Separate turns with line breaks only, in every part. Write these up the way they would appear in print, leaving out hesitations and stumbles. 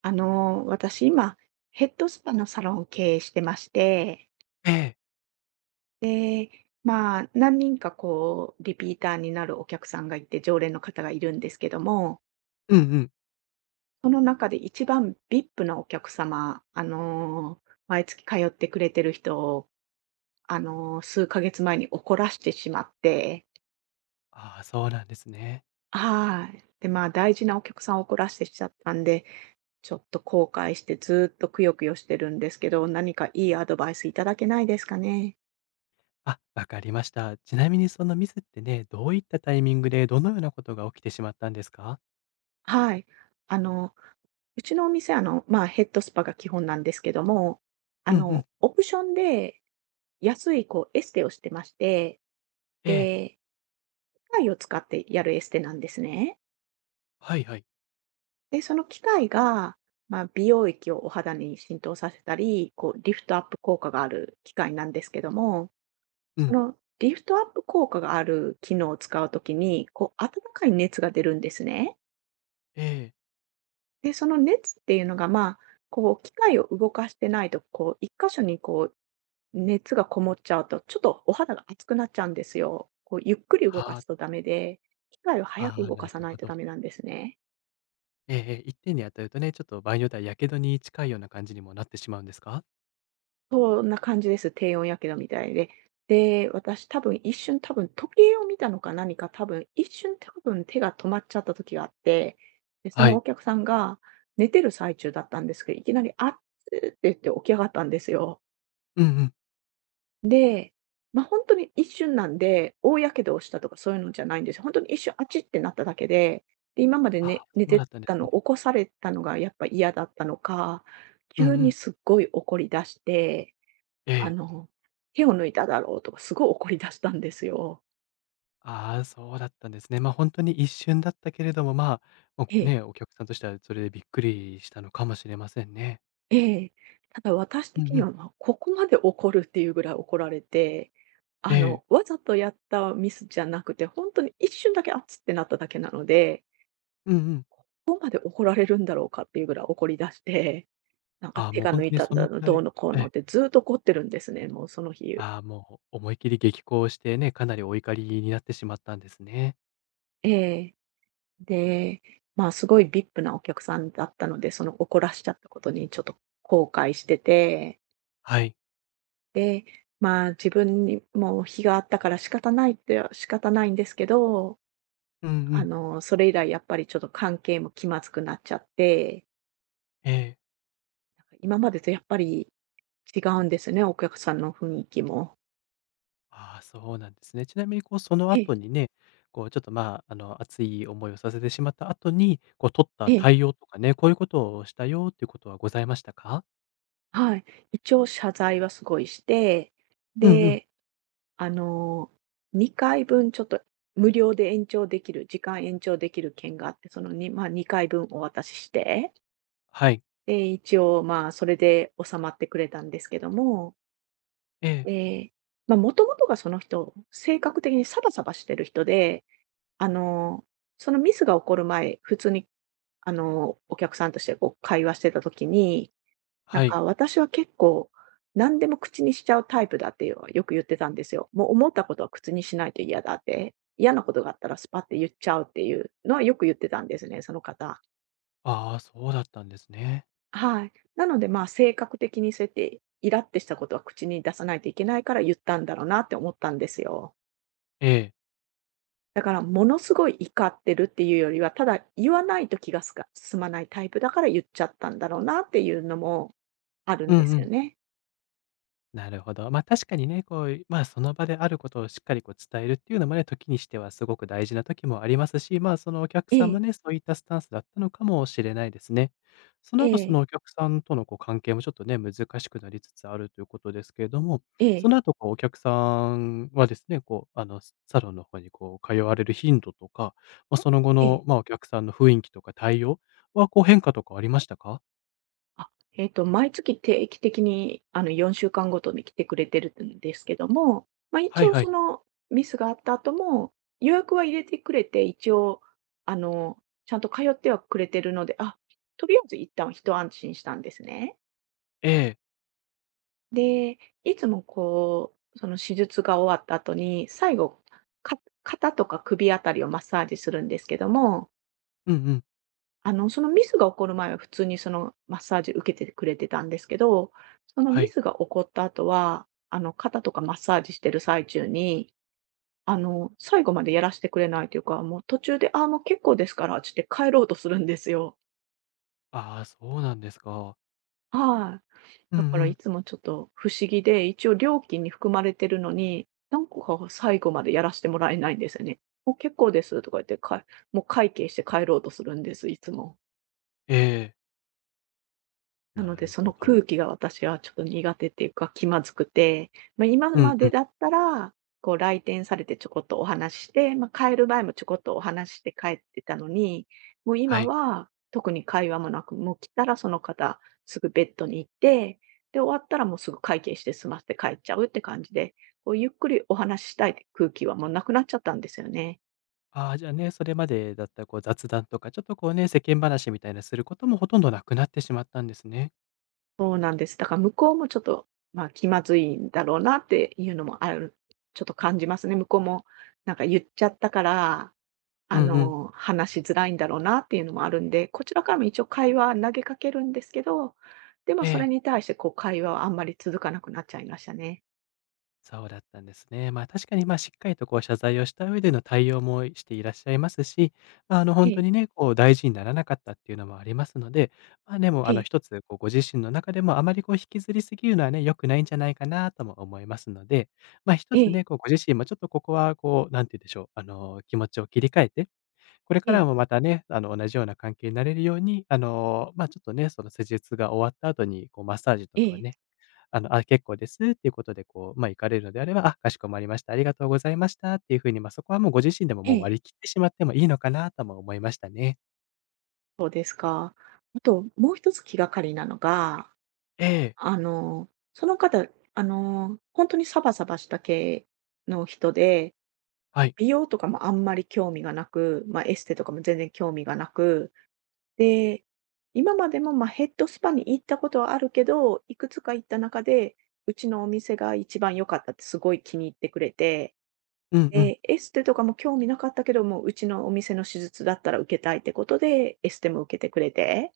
私今、ヘッドスパのサロンを経営してまして、
ええ。
で、何人かこう、リピーターになるお客さんがいて、常連の方がいるんですけども、
うんうん。
その中で一番 VIP なお客様、毎月通ってくれてる人を、数ヶ月前に怒らしてしまって。
ああ、そうなんですね。
はい。で、まあ、大事なお客さんを怒らしてしちゃったんで、ちょっと後悔してずーっとくよくよしてるんですけど、何かいいアドバイスいただけないですかね。
あ、わかりました。ちなみにそのミスってね、どういったタイミングでどのようなことが起きてしまったんですか？
はい。あの、うちのお店、あの、まあ、ヘッドスパが基本なんですけども、あ
うんう
の、
ん。
オプションで安い、こう、エステをしてまして、
ええ、
で、機械を使ってやるエステなんですね。
はいはい。
で、その機械が、まあ、美容液をお肌に浸透させたり、こう、リフトアップ効果がある機械なんですけども、
う
そ
ん。
のリフトアップ効果がある機能を使うときに、こう、温かい熱が出るんですね。
ええ、
で、その熱っていうのが、まあ、こう機械を動かしてないと、こう一箇所にこう熱がこもっちゃうと、ちょっとお肌が熱くなっちゃうんですよ。こうゆっくり動か
はあ、
すとダメで、機械を早
あ
く
あ、
動か
な
さ
る
な
ほ
いと
ど。
ダメなんですね。
ええええ、点に当たるとね、ちょっと場合によっては火傷に近いような感じにもなってしまうんですか？
そんな感じです。低温やけどみたいで。で、私多分一瞬多分時計を見たのか何か、多分一瞬多分手が止まっちゃった時があって、で、そ
は
のお
い。
客さんが寝てる最中だったんですけど、いきなり「あっつ」って言って起き上がったんですよ。
うんうん。
で、ま、あ本当に一瞬なんで、大やけどをしたとかそういうのじゃないんですよ。本当に一瞬あちってなっただけで、で、今まで
あ
ね
あ、
寝
そうだ
て
ったんで
た
すね。
の起こされたのがやっぱ嫌だったのか、
うんう
急に
ん。
すっごい怒り出して、
え
あ
え。
の、手を抜いただろうとかすごい怒り出したんですよ。
ああ、そうだったんですね。本当に一瞬だったけれども、も
え
う
え、
ね、お客さんとしてはそれでびっくりしたのかもしれませんね。
ええ。ただ私
う
的
んう
に
ん。
は、ま、ここまで怒るっていうぐらい怒られて、
ええ。
わざとやったミスじゃなくて、本当に一瞬だけあっつってなっただけなので
うんうん。
どこまで怒られるんだろうかっていうぐらい怒り出して、なんか
ああ、
手
もう
が
ほん
抜
と
い
に
たん
その
だ
く
の、
ら
どう
い、
のこう
え
の
え。
ってずっと怒ってるんですね、もうその日。
ああ、もう思い切り激高してね、かなりお怒りになってしまったんですね。
ええ。で、まあ、すごい VIP なお客さんだったので、その怒らしちゃったことにちょっと後悔してて、
はい。
で、まあ、自分にも非があったから仕方ないって仕方ないんですけど、
うんうん。
それ以来やっぱりちょっと関係も気まずくなっちゃって、
ええ。
なんか今までとやっぱり違うんですね、お客さんの雰囲気も。
ああ、そうなんですね。ちなみにこう、その
え
後
え、
にね、こうちょっと、熱い思いをさせてしまった後に、こう取っ
え
た
え。
対応とかね、こういうことをしたよっていうことはございましたか？
はい。一応謝罪はすごいして、
うんうん。
で、あの、2回分ちょっと無料で延長できる、時間延長できる券があって、そのに、まあ、2回分お渡しして、
はい。
で、一応、まあ、それで収まってくれたんですけども、
ええ。
え、まあ、もともとがその人、性格的にサバサバしてる人で、あの、そのミスが起こる前、普通に、お客さんとしてこう会話してた時になん
はい。
か私は結構、何でも口にしちゃうタイプだっていうのはよく言ってたんですよ。もう思ったことは口にしないと嫌だって、嫌なことがあったらスパって言っちゃうっていうのはよく言ってたんですね、その方。
ああ、そうだったんですね。
はい。なので、まあ、性格的にそうやってイラってしたことは口に出さないといけないから言ったんだろうなって思ったんですよ。
ええ。
だからものすごい怒ってるっていうよりは、ただ言わないと気がすか済まないタイプだから言っちゃったんだろうなっていうのもあるん
う
で
んう
すよ
ん。
ね。
なるほど。確かにね、こう、その場であることをしっかりこう伝えるっていうのもね、時にしてはすごく大事な時もありますし、そのお客
え
さんも
え、
ね、そういったスタンスだったのかもしれないですね。その
え
後、そ
え、
のお客さんとのこう関係もちょっとね、難しくなりつつあるということですけれども、
え
そ
え、
の後こうお客さんはですね、こう、サロンの方にこう通われる頻度とか、まあ、その後
ええ。
の、お客さんの雰囲気とか対応はこう変化とかありましたか？
あ、えっと、毎月定期的に、4週間ごとに来てくれてるんですけども、まあ、
は
一
い
応
は
そ
い。
のミスがあった後も、予約は入れてくれて、一応、あの、ちゃんと通ってはくれてるので、あ、とりあえず一旦一安心したんですね。
ええ。
で、いつもこう、その手術が終わった後に、最後、か肩とか首あたりをマッサージするんですけども、
うんうん。
そのミスが起こる前は普通にそのマッサージ受けてくれてたんですけど、その
は
ミ
い。
スが起こった後は、肩とかマッサージしてる最中に、最後までやらしてくれないというか、もう途中で、ああ、もう結構ですから、つって帰ろうとするんですよ。
ああ、そうなんですか。
はい。
うん
だ
う
からい
ん。
つもちょっと不思議で、一応料金に含まれてるのに、なんか最後までやらしてもらえないんですよね。もう結構ですとか言ってかもう会計して帰ろうとするんです、いつも。
ええ、
なの
な
で、
る
その
ほど。
空気が私はちょっと苦手っていうか気まずくて、まあ、今
うん
ま
う
で
ん。
だったら、こう来店されてちょこっとお話しして、まあ、帰る前もちょこっとお話しして帰ってたのに、もう
は
今
い。
は特に会話もなく、もう来たらその方すぐベッドに行って、で、終わったらもうすぐ会計して済ませて帰っちゃうって感じで、こうゆっくりお話ししたいって空気はもうなくなっちゃったんですよね。
ああ、じゃあね、それまでだったらこう雑談とか、ちょっとこうね、世間話みたいなすることもほとんどなくなってしまったんですね。
そうなんです。だから向こうもちょっと、まあ、気まずいんだろうなっていうのもあるちょっと感じますね。向こうもなんか言っちゃったから、
うんうん。
話しづらいんだろうなっていうのもあるんで、こちらからも一応会話投げかけるんですけど、でも
え
それ
え。
に対してこう会話はあんまり続かなくなっちゃいましたね。
そうだったんですね。まあ、確かに、まあ、しっかりとこう謝罪をした上での対応もしていらっしゃいますし、まあ、
え
本当
え、
にね、こう大事にならなかったっていうのもありますので、まあ、でも、
ええ、
一つこうご自身の中でもあまりこう引きずりすぎるのはね、良くないんじゃないかなとも思いますので、まあ、一
え
つ
え、
ね、こうご自身もちょっとここはこう、なんて言うんでしょう、気持ちを切り替えて、これか
え
ら
え、
もまたね、同じような関係になれるように、ちょっとね、その施術が終わった後にこうマッサージと
え
かを
え、
ね、あ、結構ですっていうことで、こう、まあ、行かれるのであれば、あ、かしこまりました、ありがとうございましたっていう風に、まあ、そこはもうご自身でも
え
もう
え。
割り切ってしまってもいいのかなとも思いましたね。
そうですか。あともう一つ気がかりなのが
ええ、
その方、本当にサバサバした系の人で、
はい。
美容とかもあんまり興味がなく、まあ、エステとかも全然興味がなく、で、今までも、ま、ヘッドスパに行ったことはあるけど、いくつか行った中で、うちのお店が一番良かったってすごい気に入ってくれて、
うんうん、
で、エステとかも興味なかったけども、うちのお店の手術だったら受けたいってことで、エステも受けてくれて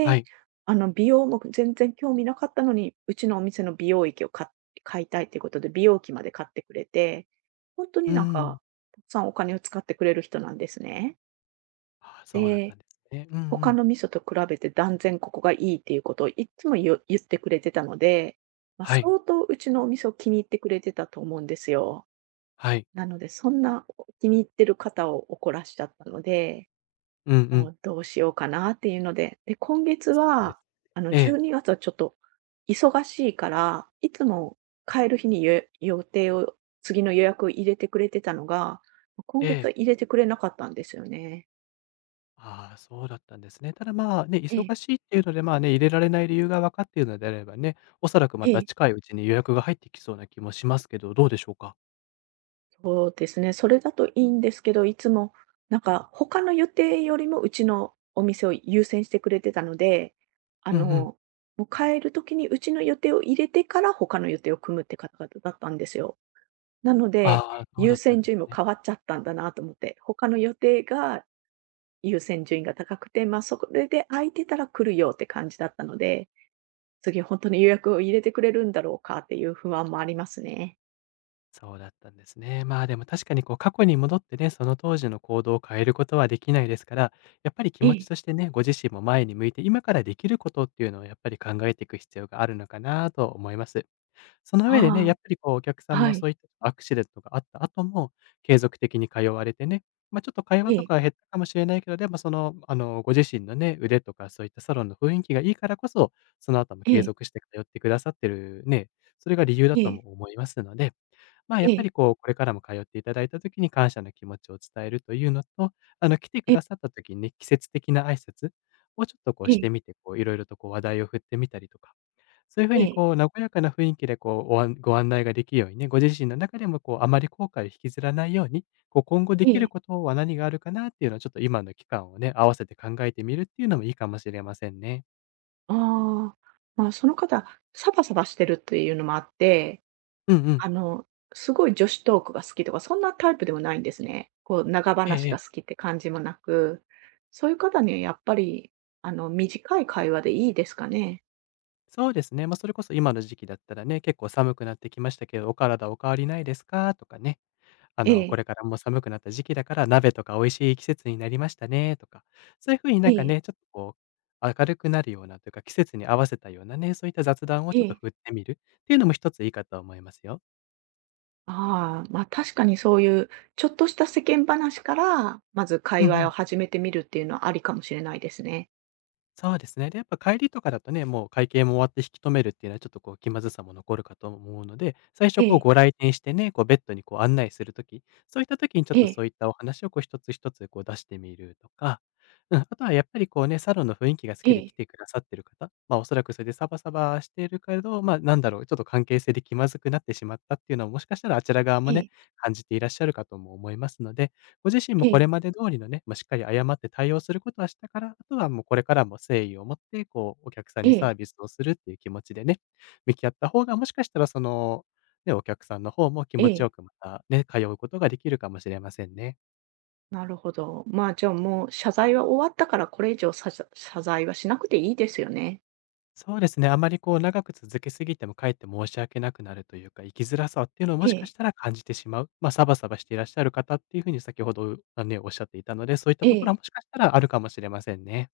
はい。
美容も全然興味なかったのに、うちのお店の美容液を買いたいっていうことで、美容器まで買ってくれて、ほんとに
う
なんか、
ん。
たくさんお金を使ってくれる人なんですね。
ああ、そうだった
で、
んですね。うんう
他
ん。
の味噌と比べて断然ここがいいっていうことをいっつも言ってくれてたので、ま、
はい、
相当うちのお店を気に入ってくれてたと思うんですよ。
はい。
なので、そんなお気に入ってる方を怒らしちゃったので
うんう
も
ん。
うどうしようかなっていうので、で、今月
そうです。
は、あの
え
12
え、
月はちょっと忙しいから、いつも帰る日に予定を次の予約を入れてくれてたのが、今
え
月
え。
は入れてくれなかったんですよね。
ああ、そうだったんですね。ただ、まあ、ね、
ええ、
忙しいっていうので、まあね、入れられない理由が分かっているのであればね、おそらくま
え
た
え、
近いうちに予約が入ってきそうな気もしますけど、どうでしょうか？
そうですね、それだといいんですけど、いつもなんか他の予定よりもうちのお店を優先してくれてたので、
うんうん。
もう帰る時にうちの予定を入れてから他の予定を組むって方々だったんですよ。なので、
ああ、そうだ
優
ったん
先
です
順位も
ね。
変わっちゃったんだなと思って、他の予定が優先順位が高くて、まあ、そこれで空いてたら来るよって感じだったので、次本当に予約を入れてくれるんだろうかっていう不安もありますね。
そうだったんですね。まあでも確かにこう過去に戻ってね、その当時の行動を変えることはできないですから、やっぱり気
え
持ち
え。
としてね、ご自身も前に向いて、今からできることっていうのをやっぱり考えていく必要があるのかなと思います。その上でね、
あ
やっぱりこうお客さ
あ、
ん
は
も
い。
そういったアクシデントがあった後も、継続的に通われてね、まあ、ちょっと会
え
話と
え、
かは減ったかもしれないけど、でもその、ご自身のね、腕とかそういったサロンの雰囲気がいいからこそ、その後も
え
継
え、
続して通ってくださってるね、それが理由だ
え
と
え、
も思いますので、まあ、や
え
っぱ
え、
りこう、これからも通っていただいた時に感謝の気持ちを伝えるというのと、来てく
え
だ
え、
さった時にね、季節的な挨拶をちょっとこう
え
し
え、
てみて、こういろいろとこう話題を振ってみたりとか、そういうふう
え
に
え、
こう、和やかな雰囲気でこう、ご案内ができるようにね、ご自身の中でもこう、あまり後悔を引きずらないように、こう、今後で
え
きる
え。
ことは何があるかなっていうのをちょっと今の期間をね、合わせて考えてみるっていうのもいいかもしれませんね。
ああ、まあ、その方、サバサバしてるっていうのもあって
うんうん。
あの、すごい女子トークが好きとか、そんなタイプでもないんですね。こう、長
ええ
話
え
が好
え。
きって感じもなく、そういう方にはやっぱり、短い会話でいいですかね？
そうですね。まあ、それこそ今の時期だったらね、結構寒くなってきましたけど、お体お変わりないですか？とかね、
え
こ
え、
れからもう寒くなった時期だから、鍋とか美味しい季節になりましたねとか、そういうふうに
え
なんか
え、
ね、ちょっとこう、明るくなるようなというか、季節に合わせたようなね、そういった雑談を
え
ちょっと
え。
振ってみるっていうのも一ついいかと思いますよ。
ああ、ま、確かにそういう、ちょっとした世間話から、まず会
うんう
話を
ん。
始めてみるっていうのはありかもしれないですね。
そうですね。で、やっぱ帰りとかだとね、もう会計も終わって引き止めるっていうのはちょっとこう気まずさも残るかと思うので、最
え
初こう
え、
ご来店してね、こうベッドにこう案内するとき、そういったときにちょっ
え
とそ
え、
ういったお話をこう一つ一つこう出してみるとか、うん、あとはやっぱりこうね、サロンの雰囲気が好
え
きで来
え、
てくださってる方、まあおそらくそれでサバサバしてるけど、まあなんだろう、ちょっと関係性で気まずくなってしまったっていうのはもしかしたらあちら側
え
もね、
え、
感じていらっしゃるかとも思いますので、ご自身
え
もこれ
え、
まで通りのね、まあ、しっかり謝って対応することはしたから、あとはもうこれからも誠意を持って、こうお客さん
え
にサ
え、
ービスをするっていう気持ちでね、向き合った方が、もしかしたらその、ね、お客さんの方も気
え
持ち
え。
よくまたね、通うことができるかもしれませんね。
なるほど。まあ、じゃあ、もう謝罪は終わったから、これ以上さ謝罪はしなくていいですよね。
そうですね、あまりこう長く続けすぎても、かえって申し訳なくなるというか、生きづらさっていうのを
え
もしか
え、
したら感じてしまう。まあ、サバサバしていらっしゃる方っていうふうに先ほど、あ、ね、おっしゃっていたので、そういった
え
ところは
え、
もしかしたらあるかもしれませんね。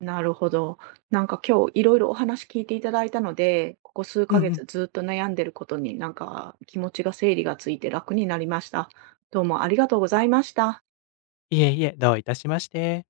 なるほど。なんか今日いろいろお話聞いていただいたので、ここ数
う
ヶ
んうん。
月ずっと悩んでることになんか気持ちが整理がついて楽になりました。どうもありがとうございました。
いえいえ、どういたしまして。